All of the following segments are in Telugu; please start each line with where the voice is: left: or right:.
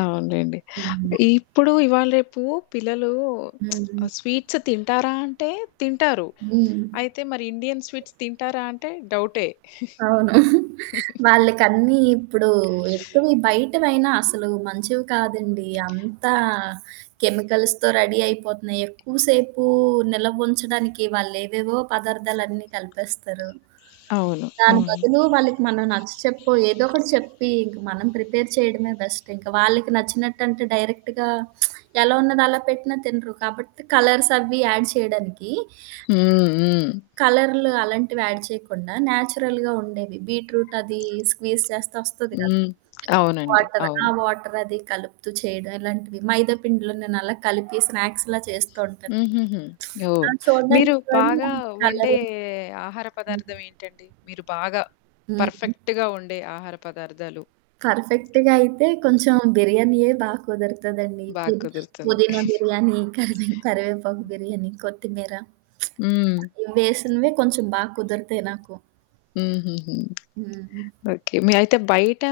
left: అవునులెండి.
right: హ్మ్.
left: ఇప్పుడు ఇవాళ రేపు పిల్లలు
right: హ్మ్.
left: ఆ స్వీట్స్ తింటారా అంటే తింటారు.
right: హ్మ్.
left: అయితే మరి ఇండియన్ స్వీట్స్ తింటారా అంటే డౌటే.
right: అవును. వాళ్ళకన్నీ ఇప్పుడు ఎక్కువ బయటవైనా అసలు మంచివి కాదండి. అంతా కెమికల్స్‌తొ రడీ అయిపోతున్నాయి. ఎక్కువసేపు నిలవంచడానికి వాళ్ళేవేవో పదార్థాలన్నీ కలిపేస్తారు.
left: అవును.
right: దాని
left: అవును.
right: బదులు వాళ్ళకి మనం నచ్చచెప్పొ ఏదో ఒకటి చెప్పి ఇంక మనం ప్రిపేర్ చేయడమే బెస్ట్. ఇంక వాళ్ళకి నచ్చినట్టంటే డైరెక్ట్‌గా ఎలా ఉన్నదలా పెట్టినా తినరు. కాబట్టి కలర్స్ అవ్వి యాడ్ చేయడానికి
left: హ్మ్. హ్మ్.
right: కలర్లు అలాంటివి యాడ్ చేయకుండా న్యాచురల్‌గా ఉండేవి. బీట్‌రూట్ అది స్క్వీజ్ చేస్తే ఒస్తది కదా!
left: హ్మ్. అవునండి.
right: వాటర్. ఆ!
left: అవును.
right: వాటర్ అది కలుపుతూ చేయడం ఇలాంటిది. మైదా పిండిలో నేనలా కలిపి స్నాక్స్‌లా చేస్తూ ఉంటాను.
left: హుహుహు.
right: ఆ!
left: ఓహ్!
right: చూడనికినీ
left: మీరు
right: 2
left: బాగా వండే
right: కలరు
left: ఆహార
right: హ్మ్.
left: పదార్థం ఏంటండి? మీరు బాగా?
right: హ్మ్.
left: పర్ఫెక్ట్‌గా వండే ఆహార పదార్థాలు?
right: పర్ఫెక్ట్‌గా అయితే కొంచెం బిర్యానీయే బాగా కుదరతదండి. పు
left: బాగా కుదురుతుంది.
right: పుదీనా బిర్యానీ, కరివె కరివేపకు బిర్యానీ, కొత్తిమీర.
left: హ్మ్.
right: ఇవి వేసినవే కొంచెం బాగా కుదిరితాయి నాకు.
left: హూహూహూ.
right: హ్మ్.
left: ఓకే. మీ అయితే బయట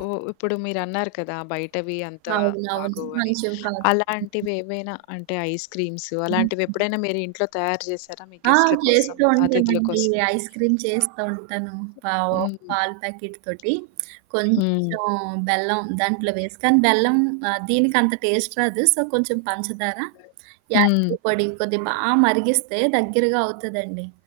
left: హ్మ్, ఇప్పుడు మీరన్నారు కదా! బయటవి అంతా
right: అవునవును.
left: బాగోవని.
right: మంచివి కాదు.
left: అలాంటివేవైనా అంటే ఐస్‌క్రీమ్స్
right: హుహు.
left: అలాంటివెప్పుడైనా మీరు ఇంట్లో తయారు జేశారా మీ
right: ఆ!
left: గెస్ట‌ల కోసం?
right: చేస్తూ
left: అతిథుల
right: ఉంటానండి.
left: కోసం?
right: ఐస్‌క్రీమ్ చేస్తూ ఉంటాను. పావో
left: హ్మ్.
right: పాలు ప్యాకెట్ తోటి.
left: హ్మ్.
right: కొంచెం బెల్లం దాంట్లో వేసి. కానీ బెల్లం ఆహ్, దీనికంత టేస్ట్ రాదు. సో, కొంచెం పంచదారా,
left: హ్మ్.
right: యలుకుల పొడి కొద్ది బా మరిగిస్తే దగ్గరగా అవుతదండి.